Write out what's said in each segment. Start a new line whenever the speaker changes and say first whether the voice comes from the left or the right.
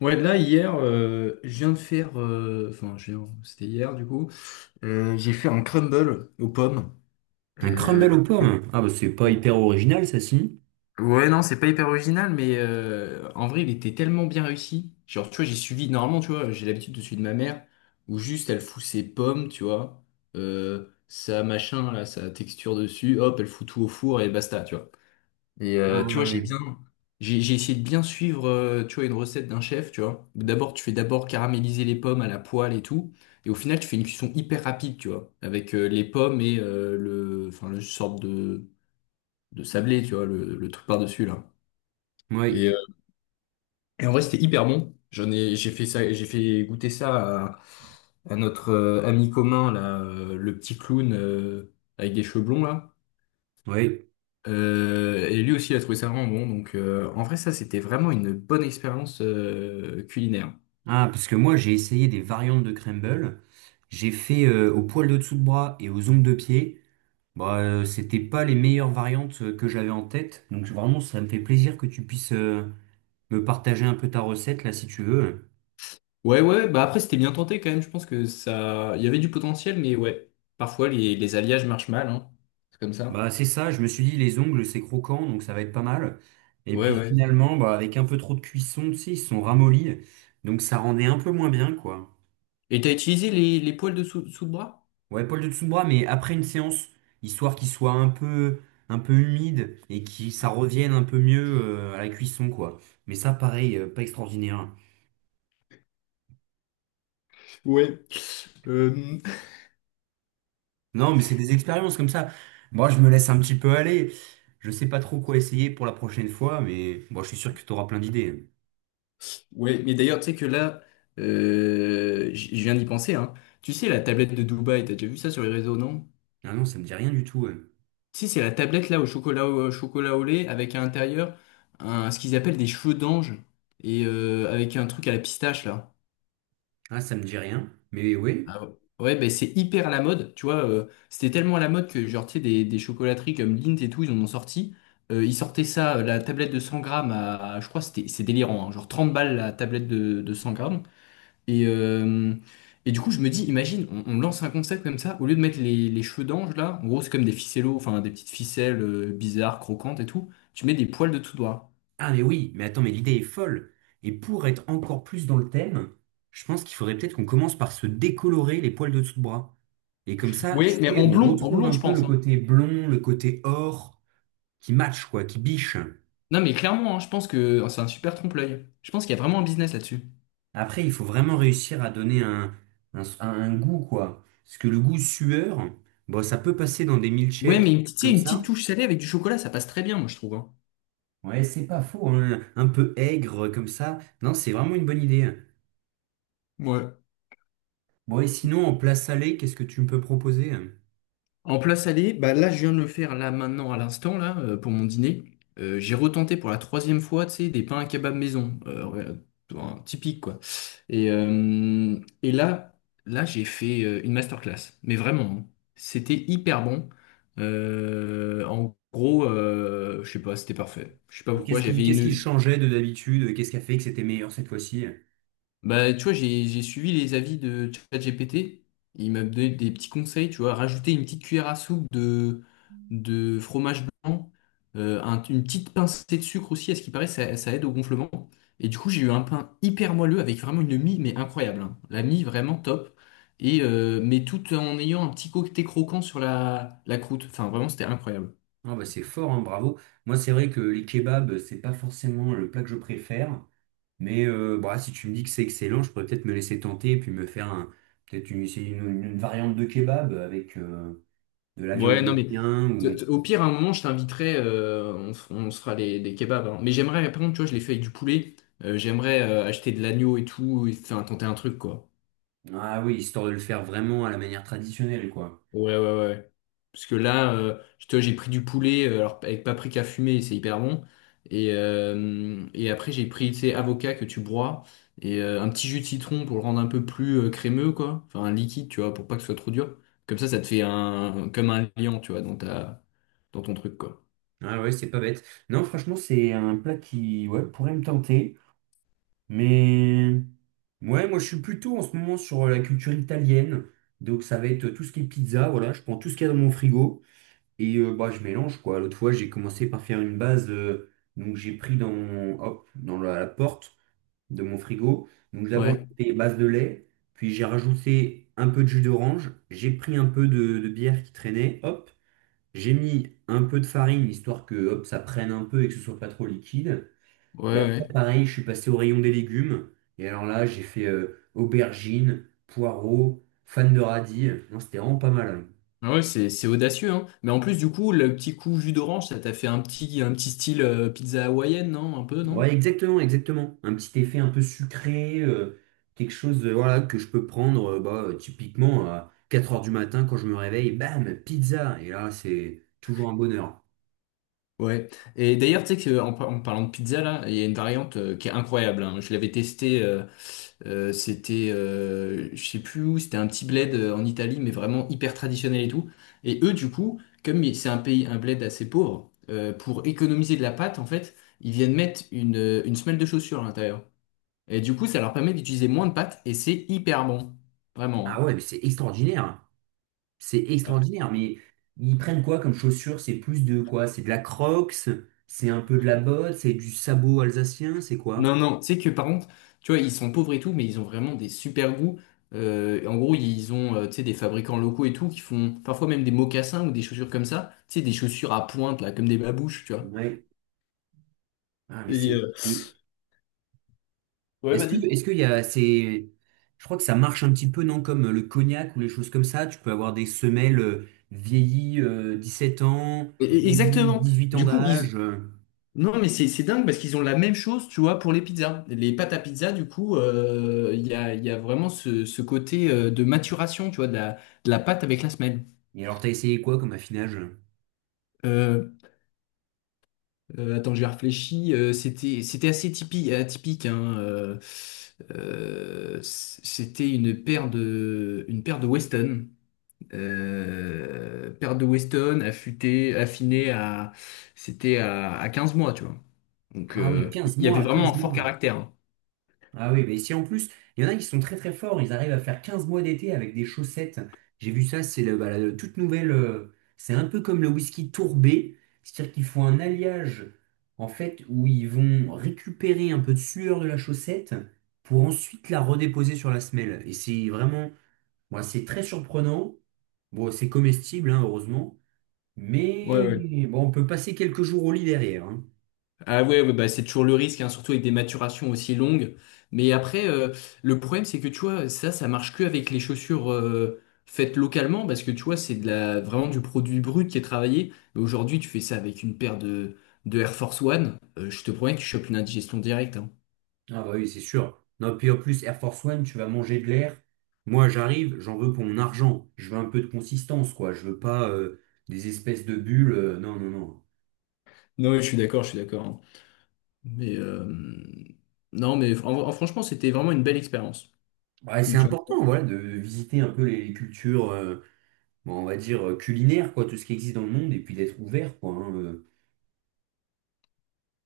left: Ouais, là, hier, je viens de faire. C'était hier, du coup. J'ai fait un crumble aux pommes.
right: Un
left: Euh,
right: crumble aux pommes? Ah bah c'est pas hyper original ça si.
left: Ouais, non, c'est pas hyper original, mais en vrai, il était tellement bien réussi. Genre, tu vois, j'ai suivi. Normalement, tu vois, j'ai l'habitude de suivre ma mère, où juste elle fout ses pommes, tu vois, sa machin, là, sa texture dessus, hop, elle fout tout au four et basta, tu vois. Et
right: Ah
left: tu vois,
right: oui.
left: j'ai essayé de bien suivre, tu vois, une recette d'un chef, tu vois. D'abord, tu fais d'abord caraméliser les pommes à la poêle et tout, et au final, tu fais une cuisson hyper rapide, tu vois, avec les pommes et le, enfin, le sorte de sablé, tu vois, le truc par-dessus là. Et,
right: Oui,
left: euh, et en vrai, c'était hyper bon. J'en ai, j'ai fait ça, j'ai fait goûter ça à notre ami commun là, le petit clown avec des cheveux blonds là.
right: oui.
left: Et lui aussi, il a trouvé ça vraiment bon. Donc, en vrai, ça, c'était vraiment une bonne expérience culinaire.
right: Ah parce que moi j'ai essayé des variantes de crumble. J'ai fait au poil de dessous de bras et aux ongles de pied. Bah c'était pas les meilleures variantes que j'avais en tête. Donc vraiment ça me fait plaisir que tu puisses me partager un peu ta recette là si tu veux.
left: Ouais, ouais. Bah après, c'était bien tenté quand même. Je pense que ça, il y avait du potentiel, mais ouais. Parfois, les alliages marchent mal. Hein. C'est comme ça.
right: Bah c'est ça, je me suis dit les ongles c'est croquant donc ça va être pas mal. Et
left: Ouais,
right: puis
left: ouais.
right: finalement bah avec un peu trop de cuisson tu sais ils se sont ramollis. Donc ça rendait un peu moins bien quoi.
left: Et t'as utilisé les poils de sous le bras?
right: Ouais, Paul de Tsoumbra, mais après une séance, histoire qu'il soit un peu humide et que ça revienne un peu mieux à la cuisson, quoi. Mais ça, pareil, pas extraordinaire, hein.
left: Ouais. Euh,
right: Non, mais c'est des expériences comme ça. Moi, je me laisse un petit peu aller. Je sais pas trop quoi essayer pour la prochaine fois, mais bon, je suis sûr que tu auras plein d'idées, hein.
left: Ouais. Mais d'ailleurs, tu sais que là, je viens d'y penser. Hein. Tu sais, la tablette de Dubaï, t'as déjà vu ça sur les réseaux, non?
right: Ah non, ça me dit rien du tout, ouais.
left: Si, c'est la tablette là au chocolat au chocolat au lait avec à l'intérieur ce qu'ils appellent des cheveux d'ange et avec un truc à la pistache là.
right: Ah, ça me dit rien. Mais oui.
left: Ah ouais, ouais, ben c'est hyper à la mode, tu vois. C'était tellement à la mode que genre, tu sais, des chocolateries comme Lindt et tout, ils en ont sorti. Ils sortaient ça, la tablette de 100 grammes je crois, que c'était, c'est délirant, hein, genre 30 balles la tablette de 100 grammes. Et, euh, et du coup, je me dis, imagine, on lance un concept comme ça, au lieu de mettre les cheveux d'ange là, en gros, c'est comme des ficellos, enfin des petites ficelles bizarres, croquantes et tout, tu mets des poils de tout doigt.
right: Ah mais oui, mais attends, mais l'idée est folle. Et pour être encore plus dans le thème, je pense qu'il faudrait peut-être qu'on commence par se décolorer les poils de dessous de bras. Et comme ça, tu
left: Oui, mais
right: sais, on
left: en
right: retrouve
left: blond,
right: un
left: je
right: peu le
left: pense. Hein.
right: côté blond, le côté or, qui match, quoi, qui biche.
left: Non, mais clairement, hein, je pense que oh, c'est un super trompe-l'œil. Je pense qu'il y a vraiment un business là-dessus.
right: Après, il faut vraiment réussir à donner un goût, quoi. Parce que le goût sueur, bon, ça peut passer dans des
left: Ouais,
right: milkshakes
left: mais une petite, tu sais,
right: comme
left: une petite
right: ça.
left: touche salée avec du chocolat, ça passe très bien, moi, je trouve. Hein.
right: Ouais, c'est pas faux, hein, un peu aigre comme ça. Non, c'est vraiment une bonne idée.
left: Ouais.
right: Bon, et sinon, en plat salé, qu'est-ce que tu me peux proposer?
left: En place aller, bah là, je viens de le faire là maintenant à l'instant là pour mon dîner. J'ai retenté pour la troisième fois, tu sais, des pains à kebab maison, ouais, un typique quoi. Et là, là, j'ai fait une masterclass. Mais vraiment, hein. C'était hyper bon. En gros, je sais pas, c'était parfait. Je sais pas
right: Et
left: pourquoi. J'avais
right: Qu'est-ce qui
left: une,
right: changeait de d'habitude? Qu'est-ce qui a fait que c'était meilleur cette fois-ci?
left: bah, tu vois, j'ai suivi les avis de ChatGPT. Il m'a donné des petits conseils, tu vois, rajouter une petite cuillère à soupe de fromage blanc, une petite pincée de sucre aussi, à ce qui paraît, ça aide au gonflement. Et du coup, j'ai eu un pain hyper moelleux avec vraiment une mie, mais incroyable. Hein. La mie, vraiment top. Et, mais tout en ayant un petit côté croquant sur la croûte. Enfin, vraiment, c'était incroyable.
right: Ah bah c'est fort, hein, bravo. Moi, c'est vrai que les kebabs, c'est pas forcément le plat que je préfère. Mais bah, si tu me dis que c'est excellent, je pourrais peut-être me laisser tenter et puis me faire un- peut-être une, essayer une variante de kebab avec de la viande
left: Ouais, non,
right: de
left: mais
right: chien ou...
left: au pire, à un moment, je t'inviterai, on se fera des kebabs. Hein. Mais j'aimerais, par contre, tu vois, je l'ai fait avec du poulet. J'aimerais acheter de l'agneau et tout, et faire tenter un truc, quoi.
right: Ah oui, histoire de le faire vraiment à la manière traditionnelle, quoi.
left: Ouais, ouais, ouais. Parce que là, j'ai pris du poulet, alors avec paprika fumé, c'est hyper bon. Et après, j'ai pris, tu sais, avocat que tu broies, et un petit jus de citron pour le rendre un peu plus crémeux, quoi. Enfin, un liquide, tu vois, pour pas que ce soit trop dur. Comme ça te fait comme un liant, tu vois, dans dans ton truc, quoi.
right: Ah ouais, c'est pas bête. Non, franchement, c'est un plat qui ouais, pourrait me tenter. Mais... Ouais, moi je suis plutôt en ce moment sur la culture italienne. Donc ça va être tout ce qui est pizza, voilà, je prends tout ce qu'il y a dans mon frigo et bah, je mélange quoi. L'autre fois j'ai commencé par faire une base, donc j'ai pris dans mon- hop, dans la porte de mon frigo. Donc d'abord
left: Ouais.
right: j'ai fait base de lait, puis j'ai rajouté un peu de jus d'orange, j'ai pris un peu de bière qui traînait, hop, j'ai mis un peu de farine histoire que hop, ça prenne un peu et que ce soit pas trop liquide. Et
left: Ouais,
right: après,
left: ouais.
right: pareil, je suis passé au rayon des légumes. Et alors là, j'ai fait aubergines, poireaux, fan de radis. Non, c'était vraiment pas mal, hein.
left: Ah ouais, c'est audacieux, hein. Mais en plus, du coup, le petit coup jus d'orange, ça t'a fait un petit style pizza hawaïenne, non? Un peu, non?
right: Ouais, exactement, exactement. Un petit effet un peu sucré, quelque chose voilà, que je peux prendre bah, typiquement à 4 heures du matin quand je me réveille. Bam, pizza. Et là, c'est toujours un bonheur.
left: Ouais. Et d'ailleurs, tu sais que en parlant de pizza, là, il y a une variante qui est incroyable. Hein. Je l'avais testée, c'était, je sais plus où, c'était un petit bled en Italie, mais vraiment hyper traditionnel et tout. Et eux, du coup, c'est un bled assez pauvre, pour économiser de la pâte, en fait, ils viennent mettre une semelle de chaussure à l'intérieur. Et du coup, ça leur permet d'utiliser moins de pâtes et c'est hyper bon.
right: Ah
left: Vraiment.
right: ouais, mais c'est extraordinaire, hein. C'est
left: Hein. Voilà.
right: extraordinaire. Mais ils prennent quoi comme chaussures? C'est plus de quoi? C'est de la Crocs? C'est un peu de la botte? C'est du sabot alsacien? C'est quoi?
left: Non, non, tu sais que par contre, tu vois, ils sont pauvres et tout, mais ils ont vraiment des super goûts. En gros, ils ont, tu sais, des fabricants locaux et tout qui font parfois même des mocassins ou des chaussures comme ça. Tu sais, des chaussures à pointe, là, comme des babouches, tu vois.
right: Ouais. Ah, mais
left: Et,
right: c'est. Et-
left: ouais, vas-y.
right: Est-ce qu'il y a, c'est, je crois que ça marche un petit peu, non, comme le cognac ou les choses comme ça. Tu peux avoir des semelles vieillies 17 ans,
left: Exactement.
right: vieillies 8 ans
left: Du coup, ils.
right: d'âge,
left: Non, mais c'est dingue parce qu'ils ont la même chose, tu vois, pour les pizzas. Les pâtes à pizza, du coup, il y a vraiment ce côté de maturation, tu vois, de la pâte avec la semelle.
right: Et alors, t'as essayé quoi comme affinage?
left: Euh, Attends, j'ai réfléchi. C'était, assez atypique, hein, c'était une paire de Weston. Paire de Weston affinée à 15 mois, tu vois. Donc,
right: Ah oui,
left: il
right: 15
left: y avait
right: mois,
left: vraiment un
right: 15
left: fort
right: mois.
left: caractère. Hein.
right: Ah oui, mais si en plus, il y en a qui sont très très forts, ils arrivent à faire 15 mois d'été avec des chaussettes. J'ai vu ça, c'est le- bah, la toute nouvelle, c'est un peu comme le whisky tourbé, c'est-à-dire qu'ils font un alliage en fait où ils vont récupérer un peu de sueur de la chaussette pour ensuite la redéposer sur la semelle. Et c'est vraiment, bon, c'est très surprenant. Bon, c'est comestible, hein, heureusement,
left: Ouais, ouais.
right: mais bon, on peut passer quelques jours au lit derrière, hein.
left: Ah ouais, ouais, bah c'est toujours le risque, hein, surtout avec des maturations aussi longues. Mais après, le problème, c'est que tu vois, ça marche que avec les chaussures faites localement, parce que tu vois, c'est vraiment du produit brut qui est travaillé. Mais aujourd'hui, tu fais ça avec une paire de Air Force One, je te promets que tu chopes une indigestion directe. Hein.
right: Ah bah oui, c'est sûr. Non, puis en plus, Air Force One, tu vas manger de l'air. Moi, j'arrive, j'en veux pour mon argent. Je veux un peu de consistance, quoi. Je veux pas des espèces de bulles, non, non, non.
left: Non, ouais, je suis d'accord, je suis d'accord. Hein. Mais non, mais franchement, c'était vraiment une belle expérience.
right: Ouais, c'est
left: Culture.
right: important, voilà, de visiter un peu les cultures, bon, on va dire, culinaires, quoi, tout ce qui existe dans le monde, et puis d'être ouvert, quoi, hein.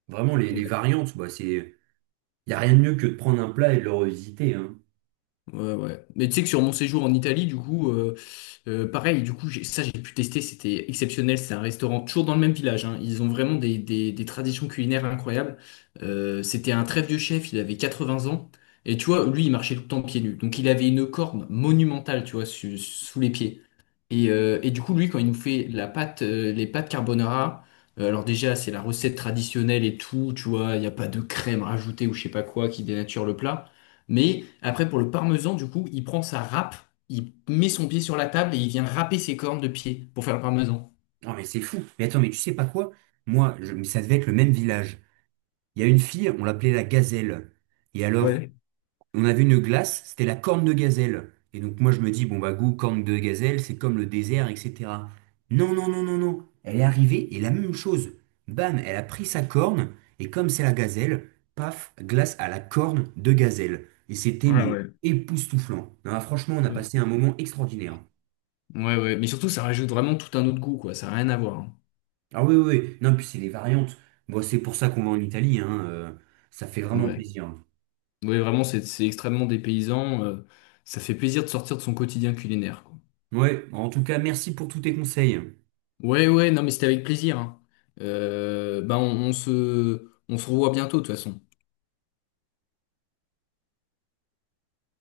right: vraiment, les
left: Ouais.
right: variantes, bah, c'est... Il n'y a rien de mieux que de prendre un plat et de le revisiter, hein.
left: Ouais, ouais. Mais tu sais que sur mon séjour en Italie, du coup, pareil, du coup, ça j'ai pu tester, c'était exceptionnel. C'est un restaurant toujours dans le même village, hein. Ils ont vraiment des traditions culinaires incroyables. C'était un très vieux chef, il avait 80 ans. Et tu vois, lui, il marchait tout le temps pieds nus. Donc il avait une corne monumentale, tu vois, sous les pieds. Et du coup, lui, quand il nous fait la pâte, les pâtes carbonara, alors déjà, c'est la recette traditionnelle et tout, tu vois, il n'y a pas de crème rajoutée ou je sais pas quoi qui dénature le plat. Mais après, pour le parmesan, du coup, il prend sa râpe, il met son pied sur la table et il vient râper ses cornes de pied pour faire le parmesan.
right: Non, mais c'est fou. Mais attends, mais tu sais pas quoi? Moi, je- mais ça devait être le même village. Il y a une fille, on l'appelait la gazelle. Et alors,
left: Ouais,
right: on a vu une glace, c'était la corne de gazelle. Et donc moi je me dis, bon bah goût corne de gazelle, c'est comme le désert, etc. Non, non, non, non, non. Elle est arrivée et la même chose. Bam, elle a pris sa corne et comme c'est la gazelle, paf, glace à la corne de gazelle. Et c'était
left: ouais,
right: mais
left: ouais.
right: époustouflant. Non, ah, franchement, on a passé un moment extraordinaire.
left: Ouais, ouais, mais surtout, ça rajoute vraiment tout un autre goût, quoi, ça n'a rien à voir. Hein.
right: Ah oui, oui, oui. Non, puis c'est les variantes. Bon, c'est pour ça qu'on va en Italie, hein, ça fait vraiment
left: Ouais,
right: plaisir.
left: ouais, vraiment, c'est extrêmement dépaysant, ça fait plaisir de sortir de son quotidien culinaire, quoi.
right: Ouais, en tout cas, merci pour tous tes conseils.
left: Ouais, ouais, non, mais c'était avec plaisir. Hein. Bah, on se revoit bientôt, de toute façon.